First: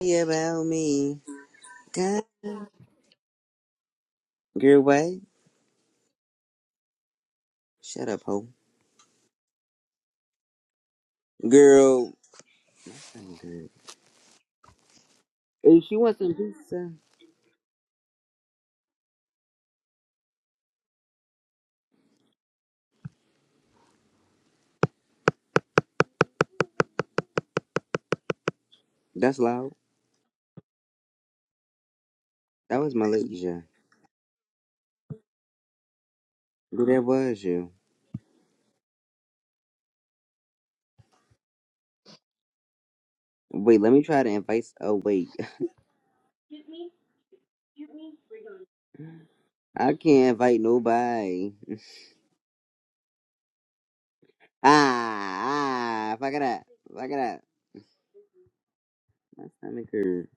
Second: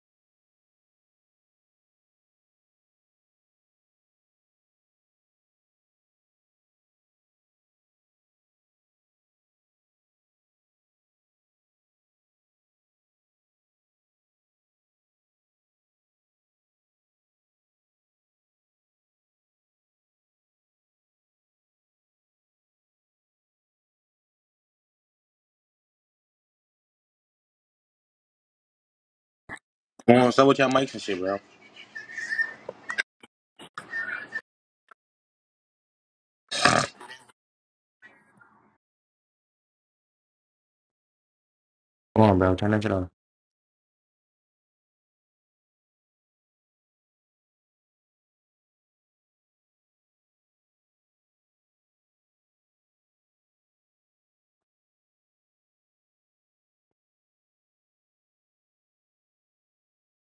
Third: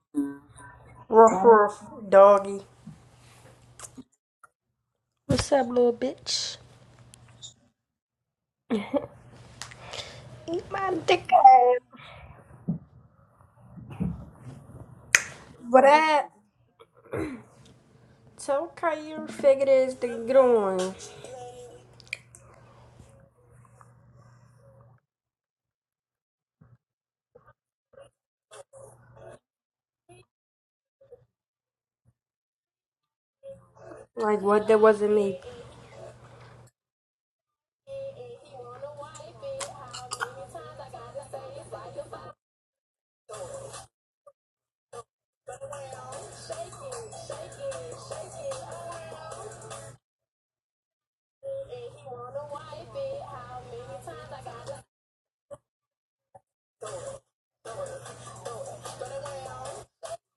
Hey, about me. Ruff, ruff, God. doggy. Girl, wait. Shut up, ho. Girl. I'm good. But If she wants that, some pizza. tell Kyrie faggot ass to get on. That's loud. Come on, so with your mics and shit, bro. That was my lady, yeah. Like, what? That wasn't me. But that was you. Come on, bro. Turn that shit off. Wait, let me try to invite. Oh, wait. I can't invite nobody. Ah, ah. Fuck it up. Fuck it up. My stomach hurt.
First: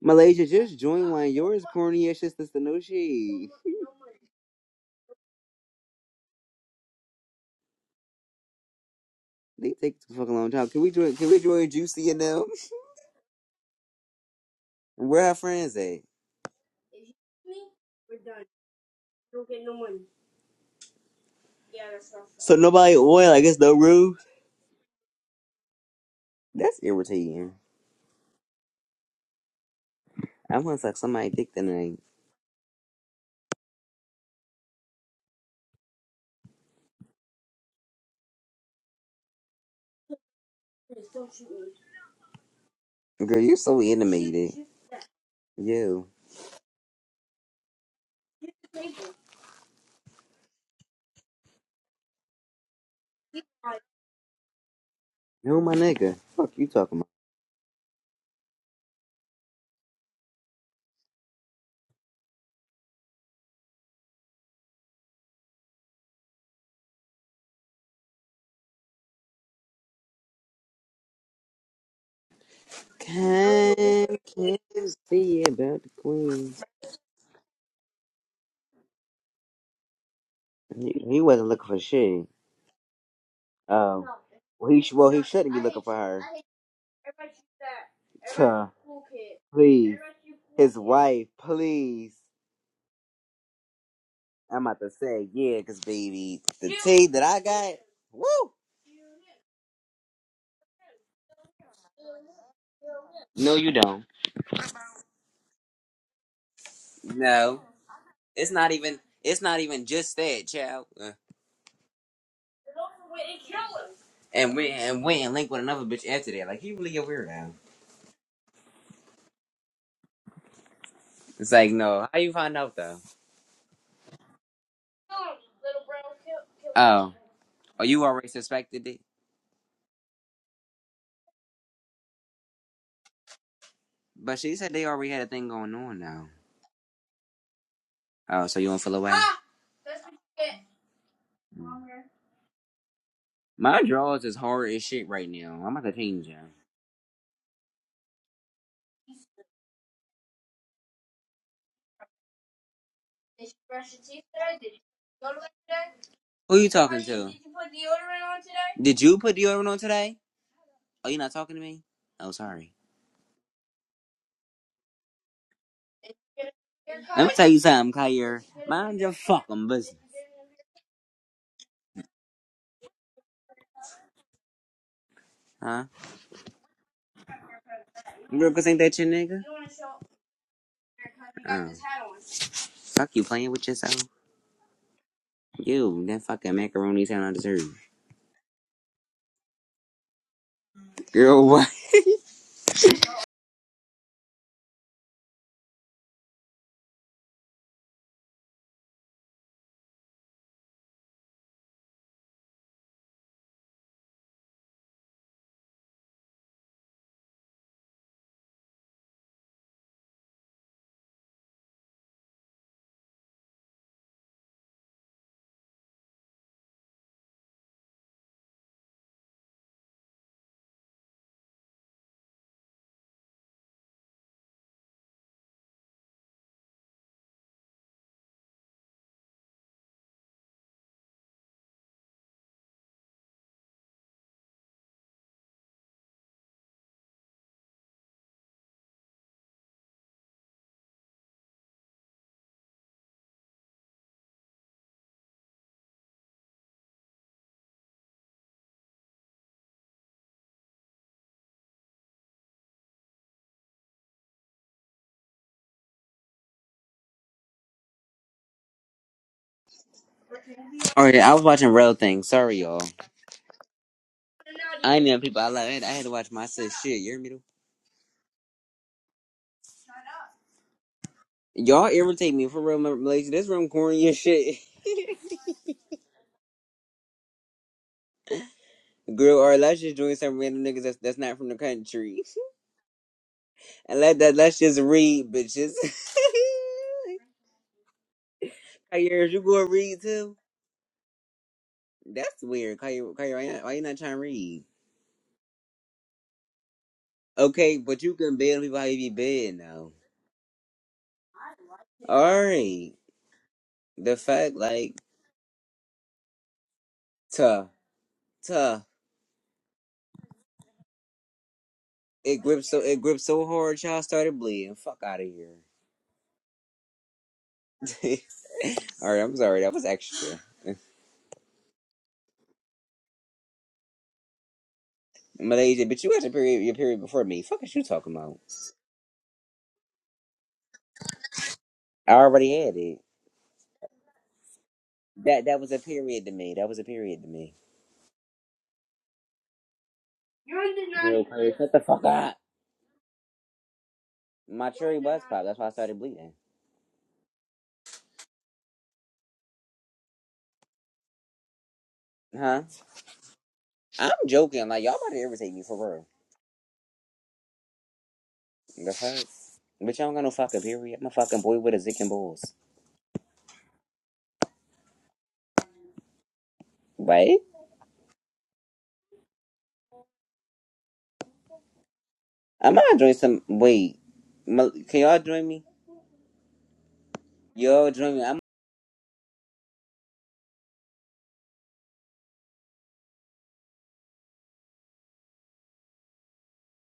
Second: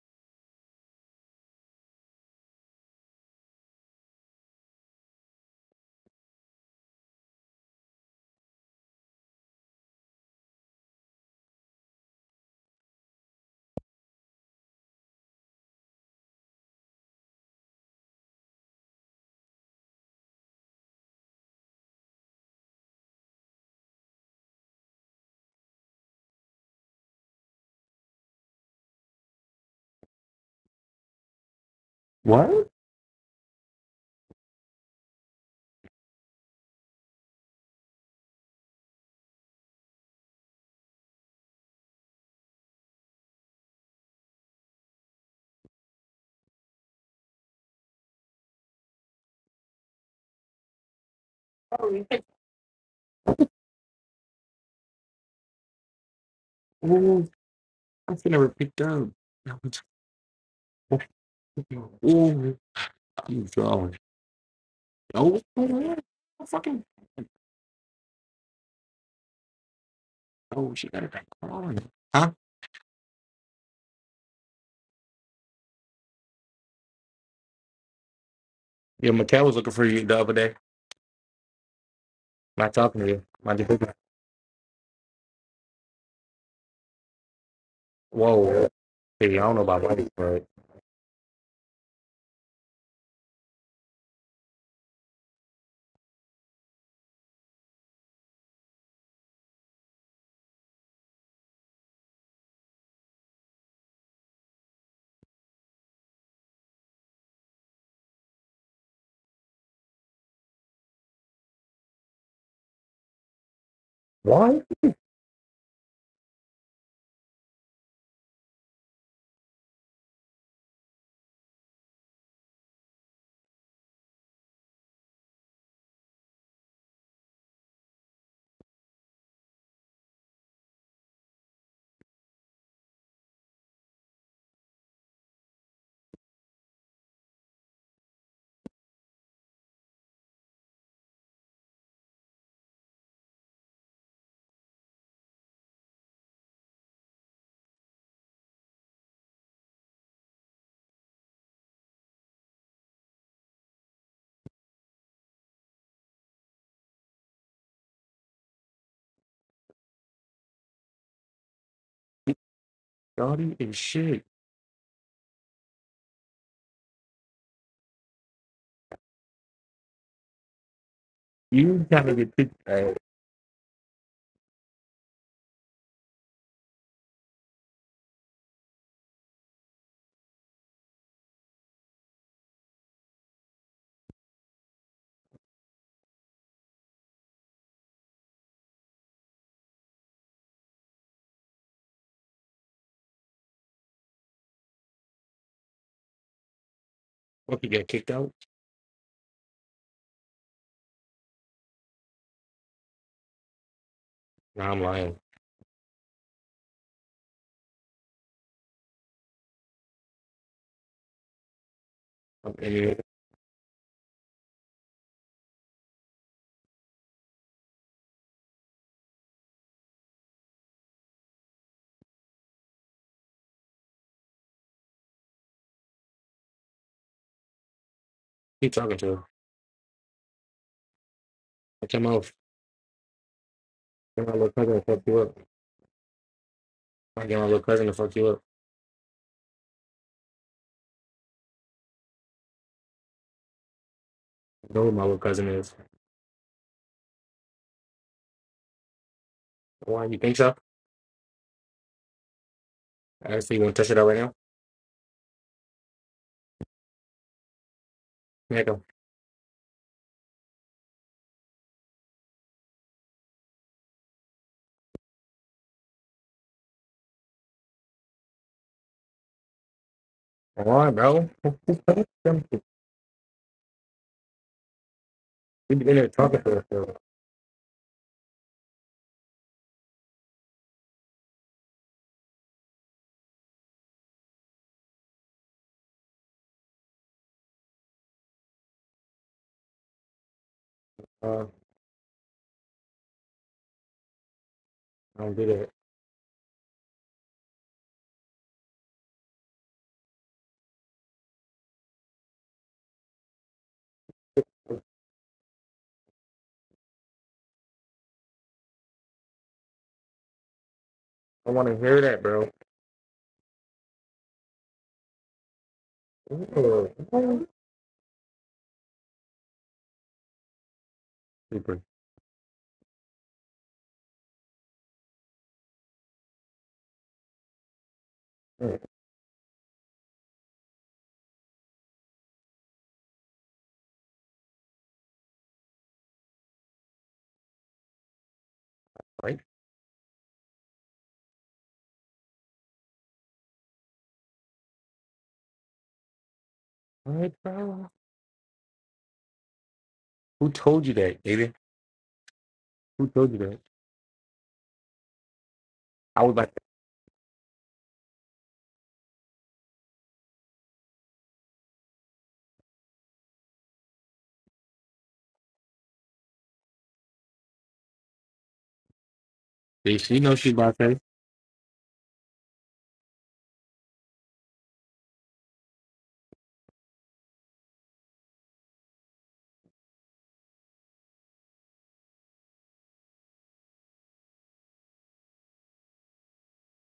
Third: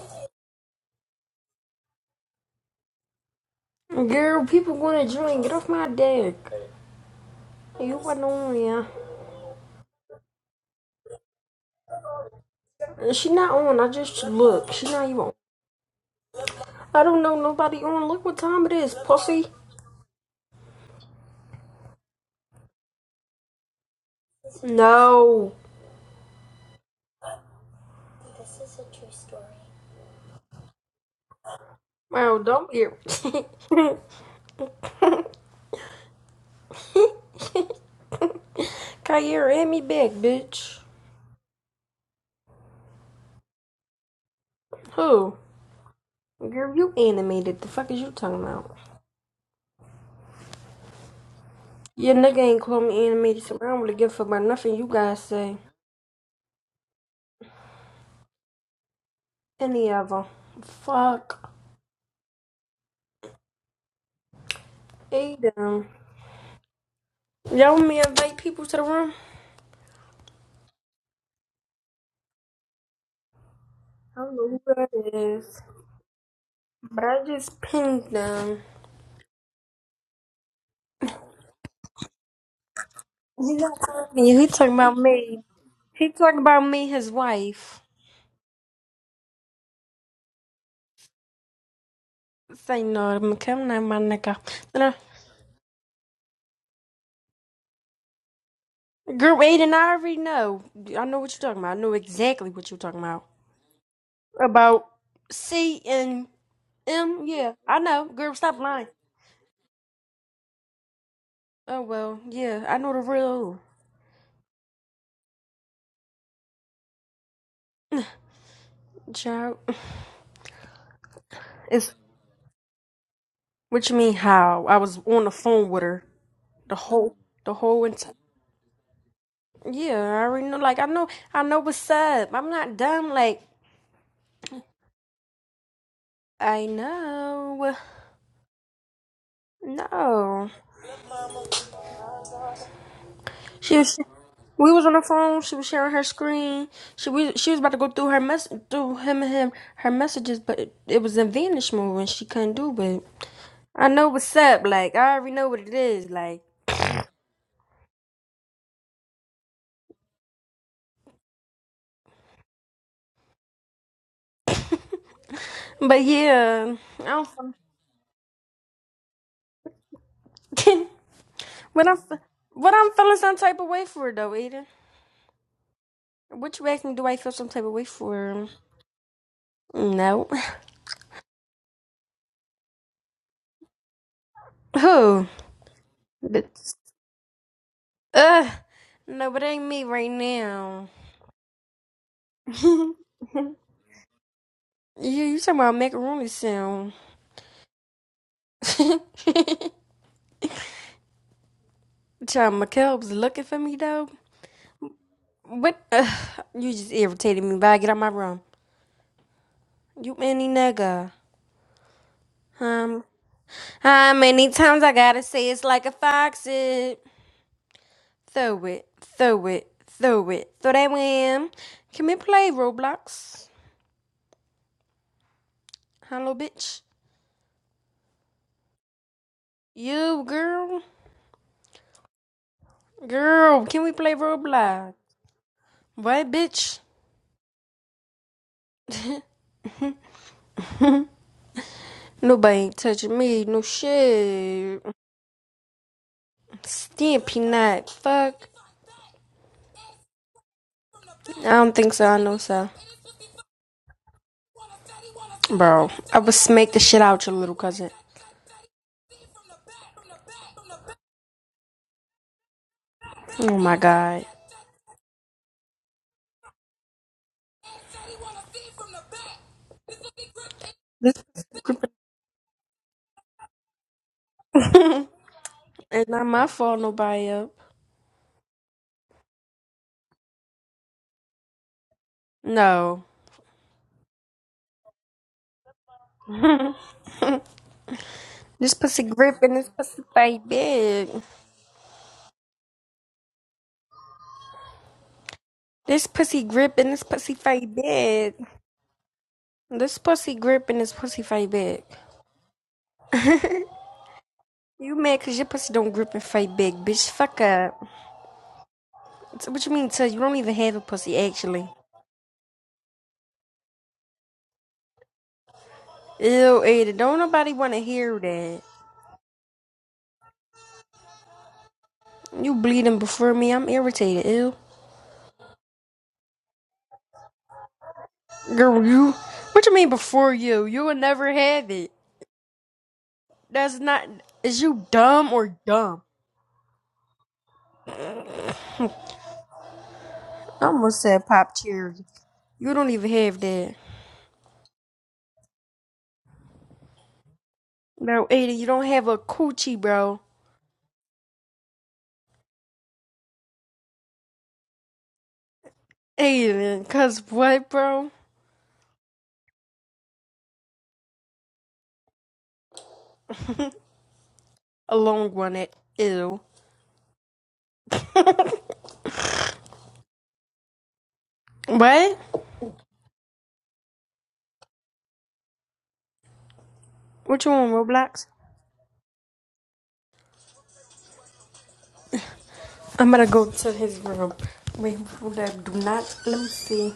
Malaysia, just join one. Yours corny as shit, sister. No shade. Girl, people gonna join. Get off my dick. You wasn't on, yeah. They take too fucking long time. Can we join? Can we join Juicy and them? She not on. I just look. She not even Where on. our friends at? I don't know nobody on. Look what time it is, pussy. So nobody oil. I guess no room. No. That's irritating. I want to suck somebody dick tonight. Wow, What? don't hear. Kyrie, hit me back, bitch. Girl, you are so animated. Who? Yo, Girl, you animated. The fuck is you talking about? Your nigga ain't call me animated, so I don't really give a fuck about nothing you guys say. who my nigga? Fuck you talking about? Ooh, I'm finna repeat that. Any of them. Fuck. Ooh, I'm drawing. Oh, what's Aiden. going on? I'm fucking. Y'all want me to invite people to the room? Oh, she got it back on. Huh? Can I don't know can who that see is, about the queen. but I just pinged them. Yeah, Mattel was looking for you the other day. He, he wasn't looking for shit. Not talking to you. He My not dude. Oh, talking. to you, He well talking he sh- about well he me. shouldn't be looking for He her. talking about me, his wife. Tuh. Whoa. Hey, I don't know about Please, money, but his wife. Please, Say no, I'm coming at my nigga. I'm about to Then I- say yeah, cause baby, the tea that I got. Woo. Group eight I already know. I know what you're talking about. I know exactly what you're talking about. No, you don't. About C and M. Yeah, No, I know. Girl, it's stop not lying. even. It's not even just that, child. Uh, Oh well, yeah, I know the real and what? went and went and linked with another bitch after that. Like he really a weirdo. child. It's like It's no, how you find out though? What you mean how? I was on the phone with her the Oh, whole the whole oh, you entire. already suspected it, Yeah, I already know. Like I know, I know what's up. I'm not dumb. Like but she said they already had a thing going on now. I know. Oh, so you don't feel away? No, Mm. she My was. drawers is hard We as was on the shit right phone. She now. was I'm about to sharing her change them. screen. She was she was about to go through her mess through him and him her messages, but it, it was in vanish mode and she couldn't do it. I know what's up. Like I already know what it is. Like, Who you talking to? Did you put deodorant on today? Did you put deodorant on today? Oh, you not talking to me? Oh, sorry. Dottie and shit. but yeah, I Let me tell you something, Kyrie. Mind your fucking business, don't. But You I'm, gotta f- get kicked but I'm out. feeling some type of way for it though, Aiden. huh? What you asking? Do I feel some type of way for? Rugers ain't that your nigga? No. Oh. Fuck you playing with yourself. Who? You, that fucking But macaroni's macaroni I deserve. uh, no, but it ain't me right now. Girl, what? Yeah, you talking about macaroni sound? What, you get kicked out? John McKelb's looking for me though. Nah, I'm lying. What? Uh, you just irritated me. Bye, get out my room. You any nigga? I'm, I mean, Um, how many times I gotta say it's like a foxy? Throw it, throw it, throw it, throw that one. Can we play Roblox? Hello, bitch. keep talking to her. You, girl. I came off. Girl, can we play Came out look like I got Roblox? fucked you up. Right, bitch? I get my little cousin to fuck you up. Nobody ain't touching me, no You know shit. who my little cousin is. Stampy not, fuck. Why you think so? I don't think so, I know so. Actually, you want to touch it out right now? Bro, I would smack the shit out your little cousin. Make him. Alright, I was watching Real Thing. Sorry, y'all. Oh my god. I know people I love it. I had to watch my sis shit. You hear me? though? Why, This bro? we pussy Y'all gripping, irritate me for real, Malaysia. This room corny and shit. be in there it's not talking my to us, fault bro. nobody up. Girl, or let's just join some random niggas that's, that's not from the country. No. And let that let's just read, bitches. This pussy Hey, yours? you gripping, gonna this read pussy too? baby. Uh, That's weird. Why you, why you, why you not why you not trying to read? I don't do that. This pussy grip and this pussy fight Okay, but you back. can bed on people how you be bed now. This pussy grip and this pussy fight back. All right. The fact, You like, mad cause your pussy don't grip and fight back, bitch. Fuck tuh, up. tuh. So what you mean tell you don't even have a pussy I actually. want to hear that, It bro. gripped so it gripped so hard, y'all started bleeding. Fuck out of here. Ew, Ooh, Ada, don't nobody wanna hear that. All right, I'm sorry. That was extra. Super. You bleeding before me, I'm irritated, ew. Malaysia, but you had your period your period before me. Fuck is you talking about? Mm, Girl, you what you mean before you? You will never have it. I already had it. That's not is you dumb That or that was a dumb? period to me. That was a period to me. Right? I almost said Girl, pop please, shut the cherry. fuck up. You don't even have that. My cherry was popped. That's why I started bleeding. all Right, bro. No, Ada, you don't have a coochie, bro. Who told you that, baby? Huh? Who told you that? I'm joking. Like y'all about to irritate me for real. I was about to. Aiden, cause what, bro? The fuck? But y'all don't got no fucking period. I'm a fucking boy with a zick and balls. A long one, it, ew. Right? See, she knows she's about to. say. What? I'm gonna join some. Wait, can y'all join me? What you on, Y'all join me. Roblox? I'm I'm gonna go to his room. Wait, hold up, do not, let me see.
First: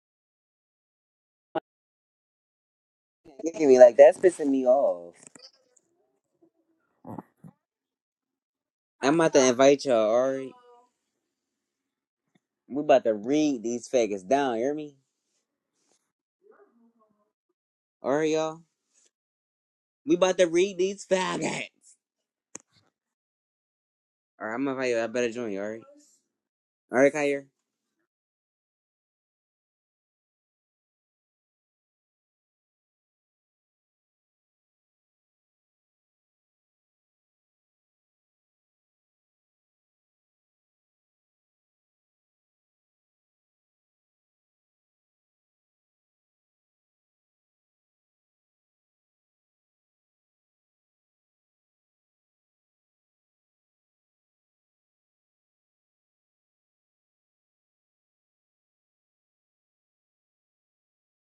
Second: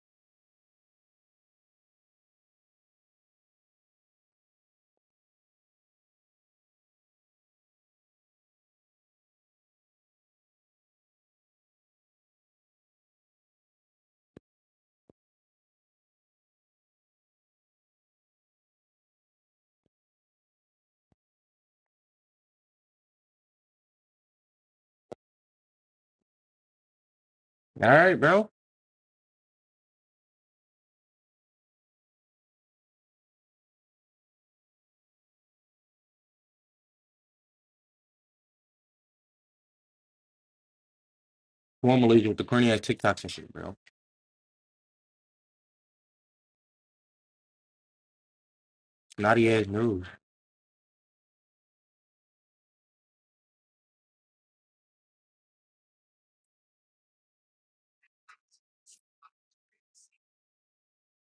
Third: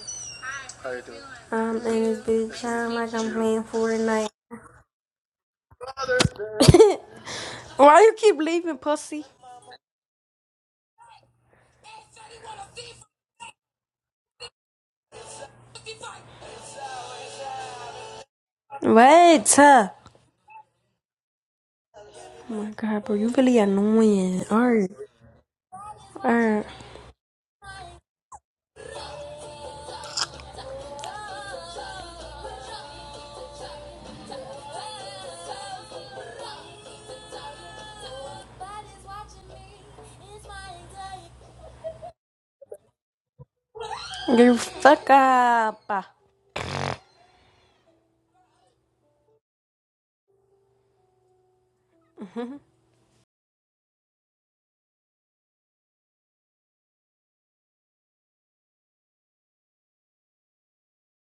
I'm in this bitch, I'm like I'm look at playing me like that's Fortnite. pissing me off. Why you keep leaving, I'm pussy? about to invite y'all. All right, we about to read these faggots down. You hear me? All right, y'all. What? Huh? We about to read these faggots. Oh my god, bro, you really annoying. All right, I'm gonna invite Alright, you. all I better join you. All right. alright. All right, Kyrie. All right, bro. Who I'm Malaysia with the corny ass TikToks and shit, bro. You fuck up. Naughty ass news.